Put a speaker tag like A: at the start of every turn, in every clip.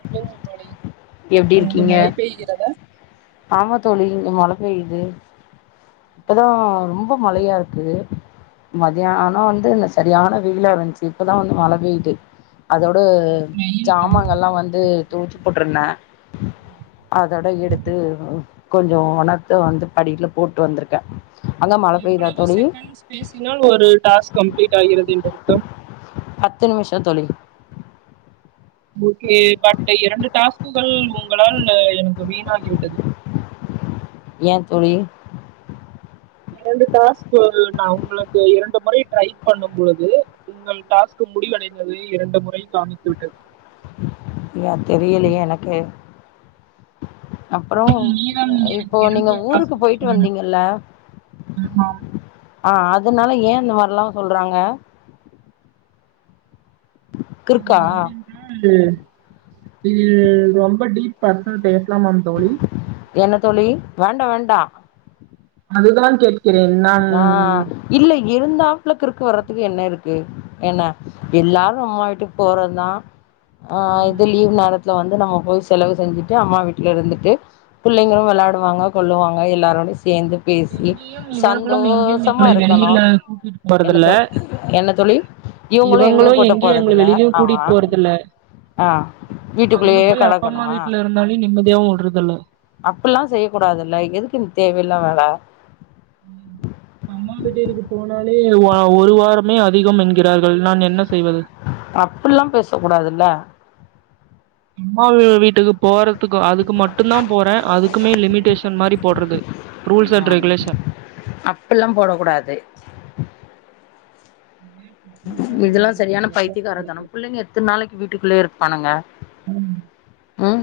A: [inaudible]
B: எப்டி
A: அங்கு
B: இருக்கீங்க
A: மழை பெய்கிறதா
B: ஆமா தோழி இங்க மழ பெய்யுது இப்பதா ரொம்ப மழையா இருக்கு மதியானோ‌ வந்து இந்த சரியான வெயிலா இருந்துச்சு இப்பதா வந்து மழ பெய்து அதோட
A: வெயில் பயம்
B: ஜாமங்கல்லா வந்து தோச்சி போட்டுருந்த அதோட எடுத்து கொஞ்சோ ஒணரத்த வந்து படியில‌ போட் வந்திருக்க அங்க மழ பெய்தா
A: எவ்வளவு
B: தோழி
A: செகண்ட்ஸ் பேசினால் ஒரு டாஸ்க் கம்ப்ளீட் ஆகிறது என்று அர்த்தம்
B: பத்து நிம்ஷோ தோழி
A: ஓகே பட்டு இரண்டு டாஸ்க்குகள் உங்களால் எனக்கு வீணாகி விட்டது
B: ஏ தோழி
A: இரண்டு டாஸ்க்கள் நா உங்களுக்கு இரண்டு முறை ட்ரை பண்ணும் பொழுது உங்கள் டாஸ்க் முடிவடைந்தது இரண்டு முறை காமித்து விட்டது
B: ஏ தெரியலையே எனக்கு அப்புறோ
A: இன்னும் மீதம் எனக்கு
B: இப்போ நீங்க
A: இரண்டு
B: ஊருக்கு
A: டாஸ்க்குகளே
B: போயிட்டு
A: உள்ளன
B: வந்தீங்கல்ல
A: ஆமாம்
B: ஆ அதனால ஏ இந்தமார்ல்லா சொல்றாங்க கிறுக்கா
A: [inaudible] இது இது ரொம்ப டீப் பெஸ்னல் பேசலாமாதோழி?
B: என்ன தோழி வேண்டா வேண்டா
A: அதுதான் கேக்
B: ஆ இல்ல இருந்தாப்ல கிருக் வர்ரதுக்கு என்ன இருக்கு என்ன எல்லாரும் அம்மா வீட்டுக்கு போறதுதான் ஆ இது லீவ் நேரத் ல வந்து நம்ம போய் செலவு செஞ்சுட்டு அம்மா வீட்டுல இருந்துட்டு பிள்ளைங்களும் விளையாடுவாங்க கொல்லுவாங்க எல்லாரோடையும் சேந்து பேசி
A: எங்கேயும் இவர்களும் எங்கேயும்
B: சந்தோஷமா
A: எங்களை
B: இருக்கணு
A: வெளியில கூட்டிட்டு
B: என்ன
A: போறதில்ல
B: தோ என்ன தோழி இவுங்களும் எங்கேயும்
A: இவங்களும்
B: கூட்ட
A: எங்களை
B: போறதுல
A: வெளியிலயும்
B: அவ
A: கூட்டிட்டு போறதில்ல
B: ஆ
A: அங்க
B: வீட்டுக்குள்ளயயே
A: போய் அப்பா அம்மா
B: கடக்கணுமா
A: வீட்ல இருந்தாலும் நிம்மதியாவும் விடுறதில்ல
B: அப்ட் எல்லாம் செய்ய கூடாதுல்ல எதுக்கு இந்த தேவையில்லா வேல
A: ம் அம்மா வீடு இருக்கு போனா லே ஒ ஒரு வாரமே அதிகம் என்கிறார்கள் நான் என்ன செய்வது
B: அப்டில்லாம் பேச கூடாதுல்ல
A: அம்மா வீட்டுக்கு போறதுக்கு அதுக்கு மட்டும் தான் போறேன் அதுக்குமே லிமிடேஷன் மாரி போட்றது
B: ஆ அப்பல்லாம் போட கூடாது
A: உம்
B: இதெல்லாம் சரியான பைத்தியகார தானொ பிள்ளைங்க எத்தன நாளைக்கு வீட்டுக்குள்ளயே இருப்பாங்க ம்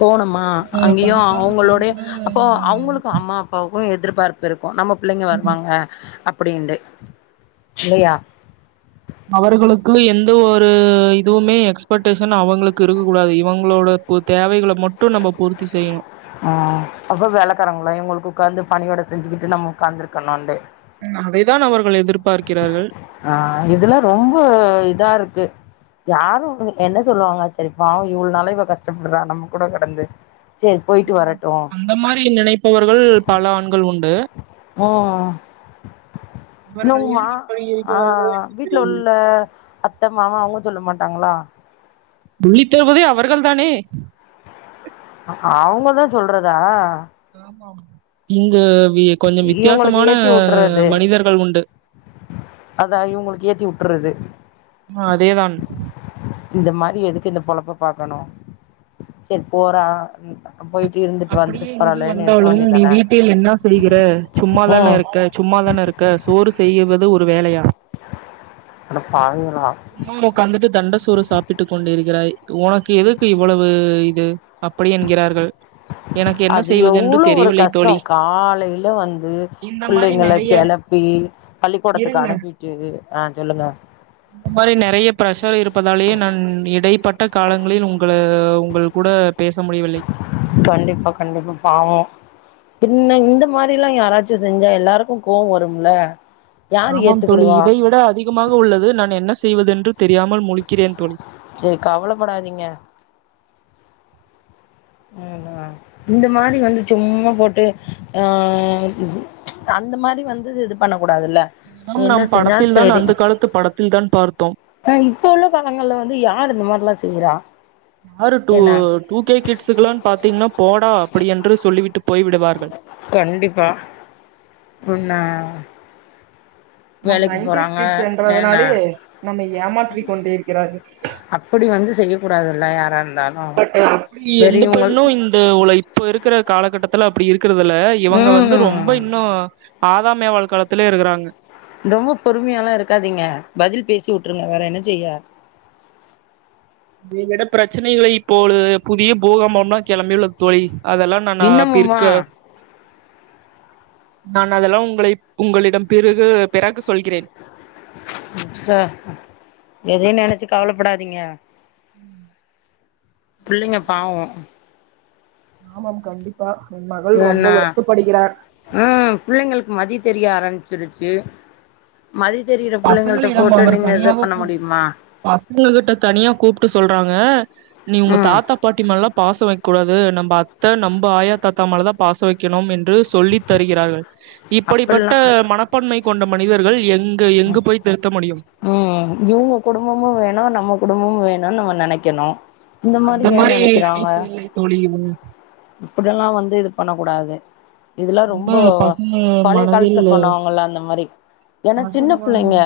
B: போனமா
A: ஒரு
B: அங்கேயும்
A: படிக்காத பெண்
B: அவங்களோட
A: கூட
B: அப்போ அவுங்களுக்கு அம்மா க்கும் எதிர்பார்ப்பு இருக்கும் நம்ம பிள்ளைங்க
A: இந்த
B: வருவாங்க அப்படின்ட்டு இல்லையா
A: அவர்களுக்கு எந்த ஒரு இதுவுமே எக்ஸ்பெக்டேஷன் அவங்களுக்கு இருக்க கூடாது இவங்களோட உ தேவைகள மட்டும் நம்ம பூர்த்தி செய்யணும்
B: ஆ அப்ப வேலக்காரங்களா இவுங்களுக்கு உட்காந்து பணியோட செஞ்சுக்கிட்டு நம்ம உக்காந்துருக்கணுன்ட்டு
A: ம் அதைதான் அவர்கள் எதிர்பார்க்கிறார்கள்
B: ஆ இதுலாம் ரொம்பொ இதா இருக்கு யாரும் என்ன சொல்லுவாங்க சரிப் பாவோ இவ்ளோ நாளும் இவ கஷ்டப்படுறா நம்ம கூட கடந்து சரி போயிட்டு
A: உம்
B: வரட்டு
A: அந்த மாரி நினைப்பவர்கள் பல ஆண்கள் உண்டு
B: ஓ
A: அவர்கள் ஏன் இப்படி
B: ஆ
A: இருக்கிறார்கள் என்று
B: வீட்ல
A: தெரியவில்லை
B: உள்ள அத்த மாமா அவுங்க சொல்ல மாட்டாங்களா
A: உள்ளி தருவதே அவர்கள் தானே
B: அ அவங்கதான் சொல்றதா
A: ஆமா இங்க கொஞ்சம்
B: இவங்களுக்கு
A: வித்தியாசமான
B: ஏத்தி வுட்டுறது
A: மனிதர்கள் உண்டு
B: அதா இவுங்களுக்கு ஏத்தி விட்றது
A: ஆ அதேதான்
B: இந்த மாரி எதுக்கு இந்த பொழப்ப பாக்கணும் சரி போறா ம் போயிட்டு இருந்து
A: அப்டியே இங்கு வந்தாலும் நீ வீட்டில் என்ன செய்கிற சும்மாதான
B: ம்
A: இருக்க சும்மாதான இருக் க சோறு செய்யுவது ஒரு வேலையா
B: அட பாவிங்களா
A: சும்மா உக்காந்துட்டு தெண்ட சோறு சாப்பிட்டு கொண்டிருக்கிறாய் உனக்கு எதுக்கு இவ்வளவு இது அப்படி என்கிறார்கள் என்
B: அது எவ்வளோ ஒரு கஷ்டம் காலையில வந்து
A: இந்த மாரி
B: பிள்ளைங்கள
A: நெறைய
B: கெளப்பி பள்ளிக்கூடத்துக்கு
A: இருங்க
B: அனுப்பிட்டு ஆ சொல்லுங்க
A: இந்த மாரி நிறைய பிரஷர் இருப்பதாலேயே நான் இடைப்பட்ட காலங்களில் உங்கள உங்கள் கூட பேச முடியவில்லை
B: கண்டிப்பா கண்டிப்பா பாவோ பின்ன இந்த மாரில்லா யாராச்சு செஞ்சா எல்லாருக்கு கோவ வரும்ல யாரு
A: ஆமாம் தோழி
B: ஏத்துக்கிடுவா
A: இதை விட அதிகமாக உள்ளது நான் என்ன செய்வதென்று தெரியாமல் முழிக்கிறேன் தோழி
B: சரி கவலப்படாதீங்க ம் ஆ இந்த மாதிரி வந்து சும்மா போட்டு அ அந்த மாரி வந்து இது பண்ண கூடாதுல்ல என்ன
A: நம்
B: செஞ்சாலு
A: படத்தில் தான்
B: சேரி
A: அந்த காலத்து படத்தில் தான் பார்த்தோம்
B: ஆ இப்ப உள்ள காலங்கள்ல வந்து யார் இந்த மாரில்லா செய்றா
A: யாரு டூ
B: என்ன
A: டூ கே கிட்ஸுக்குலாம்னு பாத்தீங்கன்னா போடா அப்பிடி என்று சொல்லிவிட்டு போய் விடுவார்கள்
B: கண்டிப்பா உன்ன
A: நம் நைடிஸ் கிட்ஸ்
B: என்ன
A: என்றதுனாலே நம்மை ஏமாற்றி கொண்டிருக்கிறார்கள்
B: அப்பிடி வந்து செய்யக்கூடாதுல்ல யாரா இருந்தாலு
A: பட்டு எப்பிடி எந்த
B: பெரியவங்கள்
A: பெண்ணு இந் த உள்ள இப்ப இருக்குற காலகட்டத்துல அப்பிடி இருக்குறதுல இவங்க வந்து ரொம்ப
B: ம்
A: இன்னோ ஆதாம் ஏவால் காலத்துலயே இருக்குறாங்க
B: ரொம்ப பொறுமையாலா இருக்காதீங்க பதில் பேசி உட்டுருங்க வேற என்ன செய்ய
A: இதை விட பிரச்சனைகளை இப்போழு புதிய பூகாம்மம்மா கெளம்பி உள்ள தோழி அதெல்லா ந நா இப்ப
B: இன்னமுமா
A: இருக்க நா அதெல்லா உங்களை உங்களிடம் பிறகு பிறகு சொல்கிறேன்
B: ச எதையும் நெனச்சு கவலப்படாதீங்க புள்ளைங்க பாவோ
A: ஆமாம் கண்டிப்பா என் மகள் ரொம்ப வருத்தப்படுகிறார்
B: அ புள்ளைங்களுக்கு மதி தெரிய ஆரம்பிச்சிருச்சு மதி தெரிகிற புள்ளைங்கள்ட்ட
A: பசங்களிடம்
B: போட்டு
A: அவர்
B: நீங்க இத
A: தனியாக
B: பண்ண
A: கூ
B: முடியுமா
A: பசங்க கிட்ட தனியா கூப்ட்டு சொல்றாங்க நீ உங்க
B: ம்
A: தாத்தா பாட்டி மேலலா பாச வைக்க கூடாது நம்ம அத்த நம்ப ஆயா தாத்தா மேல தா பாச வைக்கணும் என்று சொல்லித் தருகிறார்கள் இப்படிப்பட்ட
B: அப்பல்லா
A: மனப் பான்மை கொண்ட மனிதர்கள் எங்க எங்கு போய் திருத்த முடியும்
B: ம் இவுங்க குடும்பமும் வேணும் நம்ம குடும்பமும் வேணும்னு நம்ம நினைக்கணு
A: அந்த மாரி நடைப்பு இல்லை தோழி இது
B: இப்டியெல்லா வந்து இது பண்ண கூடாது இதுல்லா ரொம்ப
A: பசங்க
B: பழைய காலத்துல
A: மனதில்
B: பண்ணுவாங்கல்லா அந்த மாரி ஏன்னா சின்ன
A: பசங்க மனதில்
B: பிள்ளைங்க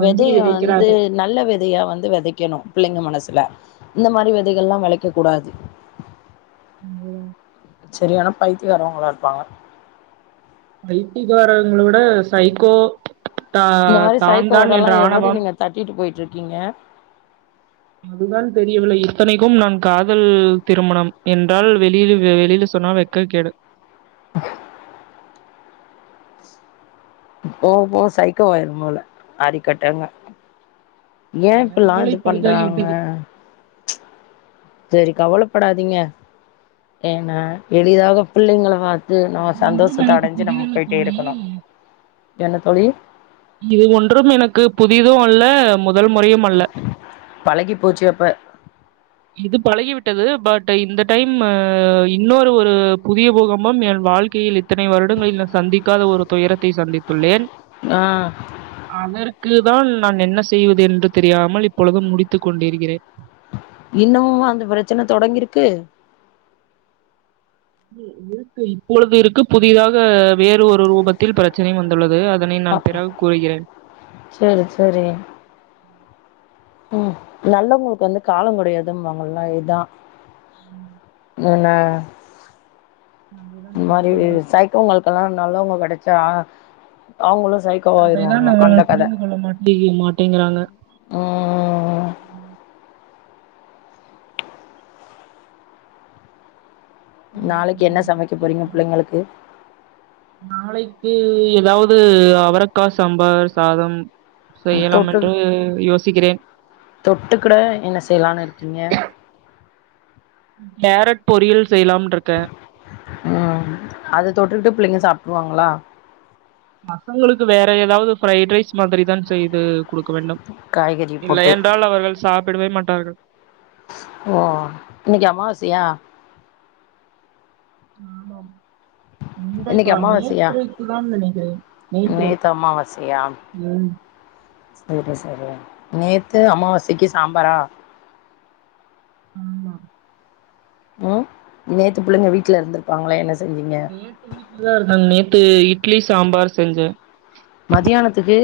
A: நஞ்சை
B: வெதய வந்து
A: விதைக்கிறார்கள்
B: நல்ல வெதையா வந்து வெதைக்கணு பிள்ளைங்க மனசுல இந்த மாரி வெதைகள்ல்லா வெதைக்க கூடாது
A: ம்
B: சரியானா பைத்தகாரவங்களா இருப்பாங்க
A: பைத்தியகாரங்களவிட சைகோ த
B: இந்த மாரி
A: தான் தான்
B: சைக்கோவோடல்லா
A: என்ற
B: எவடி
A: ஆணவம்
B: நீங்க தட்டிட்டு போயிட்டு இருக்கீங்க
A: அதுதான் தெரியவில்லை இத்தனைக்கு நான் காதல் திருமணம் என்றால் வெளியில வெளியில சொன்னா வெக் க கேடு
B: போ போ சைக்கோ வாயிரு போல அரிக்கட்டங்க ஏ
A: என்
B: இப்பல்லா
A: மூளை
B: இது
A: பழுதாகி
B: பண்றாங்க
A: விட்டது
B: சரி கவலப்படாதீங்க ஏன்னா எளிதாக பிள்ளைங்கள வா இது நம்ம
A: ஒன்றும்
B: சந்தோஷத்த
A: எனக்கு
B: அடைஞ்சு நம்ம
A: புதிதல்ல
B: போயிட்டே
A: தோழி
B: இருக்கணோ என்ன தோழி
A: இது ஒன்றும் எனக்கு புதிதும் அல்ல முதல் முறையும் அல்ல
B: பழகி போச்சு அப்ப
A: இது பழகி விட்டது பட் இந்த டைமு இன்னோரு ஒரு புதிய பூகம்பம் என் வாழ்க்கையில் இத்தனை வருடங்களில் நா சந்திக்காத ஒரு துயரத்தை சந்தித்துள்ளேன்
B: ஆ
A: அதற்கு தான் நான் என்ன செய்வது என்று தெரியாமல் இப்பொழுது முடித்து கொண்டிருக்கிறேன்
B: இன்னமுமா அந்த பிரச்சன தொடங்கிருக்கு
A: இருக்கு இருக்கு இப்பொழுது இருக்கு புதியதாக வேறு ஒரு ரூபத்தில் பிரச் சனை வந்துள்ளது அதனை நான் பிறகு கூறுகிறேன்
B: செரி செரி ம் நல்லவுங்குளுக்கு வந்து காலோ கெடையாதும்பாங்கல்ல இதுதா என்ன
A: அதுதான்
B: இந்த
A: என்ன
B: மாரி
A: பண்றது
B: சைக்கோங்களுக்கெல்லா நல்லவுங்க கெடைச்சா அவங்களு சைக்
A: அதைதா அவர்கள் புரிந்து கொள்ள மாட்டே மாட்டேங்கிறாங்க
B: ம் நாளைக்கு
A: செய்வது
B: என்ன
A: என்று
B: சமைக்க போறீங்க
A: தெரியாம
B: பிள்ளைங்களுக்கு
A: நாளைக்கு ஏதாவது அவரக்கா சாம்பார் சாதம் செய்யலாமென்று யோசிக்கிறேன்
B: தொட்டுக்குட என்ன செய்யலானு இருக்கீங்க
A: கேரட் பொரியல் செய்யலாம்ட்ருக்கே
B: ம் அத தொட்டுட்டு புள்ளைங்க சாப்ட்றுவாங்களா
A: பசங்களுக்கு வேற ஏதாவது ஃப்ரைட் ரைஸ் மாதிரி தா செய்து குடுக்க வேண்டும்
B: காய்கறி போட்டு
A: இல்லயென்றால் அவர்கள் சாப்புடவே மாட்டார்கள்
B: ஓ இன்னைக்கி அம்மாவாசையா
A: ஆமாம்
B: இன்னைக்கு
A: இன்றைக்கா
B: அமாவாசையா
A: நேற்றைக்கு தான் நெனைக்கிறேன் நேற்று
B: நேத்து அமாவாசையா
A: ம்
B: செரி செரி நேத்து அமாவாசைக்கு சாம்பாரா
A: ஆமா
B: ம் நேத்து பிள்ளைங்க வீட்ல இருந்திருப்பாங்களே என்ன செஞ்சீங்க
A: நேற்று வீட்ல தா இருந்தாங்க நேத்து இட்லி சாம்பார் செஞ்சே
B: மதியானத்துக்கு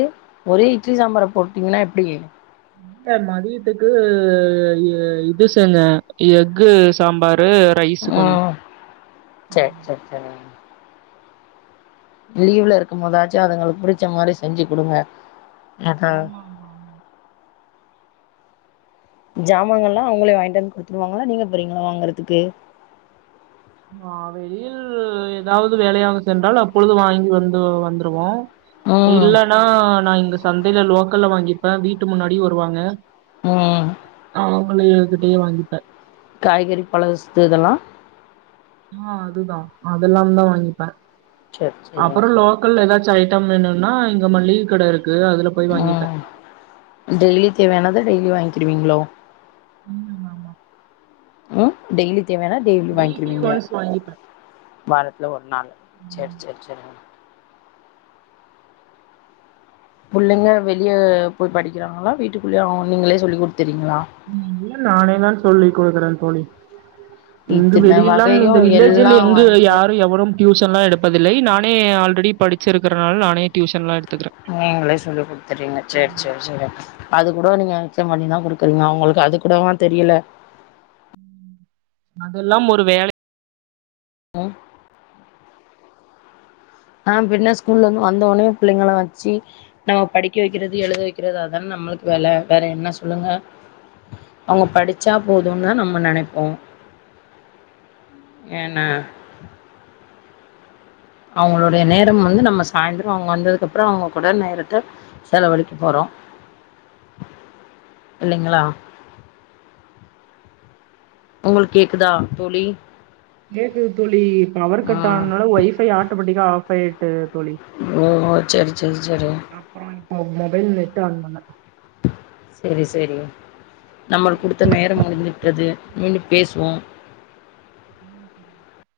B: ஒரே இட்லி சாம்பார போட்டீங்கன்னா எப்டி
A: இல்ல மதியத்துக்கு இது செஞ்சே எஃகு சாம்பாரு ரைஸு கொஞ்சோ
B: உம் செர் செர் செ லீவுல இருக்கும் போதாச்சு அதுங்குளுக்கு புடிச்ச மாதிரி செஞ்சு குடுங்க
A: ஆமா ஆமா ஆமா
B: ஜாமாங்கலா அவுங்களே வாங்கிட்டு வந்து குடுத்துருவாங்களா நீங்க போறீங்களா வாங்குறதுக்கு
A: நா வெளியில் ஏதாவது வேலையாக சென்றால் அப்பொழுது வாங்கி வந்து வந்துருவோ
B: ம்
A: இல்லன்னா நா இங்க சந்துல லோக்கல்ல வாங்கிப்பே வீட்டு முன்னாடி வருவாங்க
B: ம்
A: அவுங்களேயேகிட்டயே வாங்கிப்பே
B: காய்கறி பழ வஸ்து இதலா
A: ஆ அதுதா அதெல்லாம்தா வங்கிப்பே
B: சேர் சேரி
A: அப்புறோ லோ க்கல் ஏதாச்சு ஐட்டம் வேணுனா இங்க மல்லிக கடை இருக்கு அதுல போய் வாங்கிப்பே
B: ம் டெய்லி தேவையானத டெய்லி வாங்கீடுவீங்ளோ
A: உம் ஆமா
B: உம் டெய்லி தேவையானா டெய்லியு
A: வீக்லி
B: வாங்கீடுவீங்க
A: ஒன்ஸ் வாங்கிப்பே
B: வாரத்துல ஒரு நாள் சேர் சேர் சேர் புள்ளைங்க வெளிய போய் படிக்கிறாங்களா வீட்டுக்குள்ளயே அவுங் நீங்களே சொல்லி் குடுத்துறீங்களா
A: இல்ல நானே தா சொல்லி குடுக்குறேன் தோழி இங்கு
B: இத்தன
A: வெளியல்லாம்
B: வகையு
A: இந்த வில்லேஜில்
B: எல்லா
A: எங்க
B: வந்து
A: யாரும் எவரும் டியூஷன்லா எடுப்பதில்லை நானே ஆல்ரெடி படிச்சிருக்கிறனால் நானே டியூஷன்லா எடுத்துக்கிறே
B: நீங்களே சொல்லி குடுத்துறீங்க சேர் சேர் சேரி அது கூட நீங்க மிச்சம் பண்ணிதா குடுக்குறீங்க அவுங்களுக்கு அது கூடவா தெரியல
A: அதெல்லாம் ஒரு வேலை
B: அ ஆ பின்ன ஸ்கூல்ல இருந்து வந்தோனே பிள்ளைங்கள வச்சு நம்ம படிக்க வைக்கிறது எழுத வைக்கிறது அதானே நம்மளுக்கு வேலை வேற என்ன சொல்லுங்க அவுங்க படிச்சா போதுன்னு தா நம்ம நினைப்போ ஏனா அவுங்களுடைய நேரம் வந்து நம்ம சாய்ந்திர அவுங்க வந்ததுக்கு அப்புற அவங்க கூட நேரத்த செலவழிக்க போறோ இல்லைங்களா உங்களுக்கு கேக்குதா தோழி
A: கேக்குது தோழி பவர்
B: ஆ
A: கட் ஆனனால ஒய்ஃபை ஆட்டோமேட்டிக்கா ஆஃப் ஆயிட்டு தோழி
B: ஓ ஓ செரி செரி செரி
A: அப்புற இப்ப மொபைல் நெட்டு ஆன் பண்ண
B: செரி செரி நம்மளுக்கு குடுத்த நேரம் முடிஞ்சுட்டுது மீண்டும் பேசுவோ
A: உம்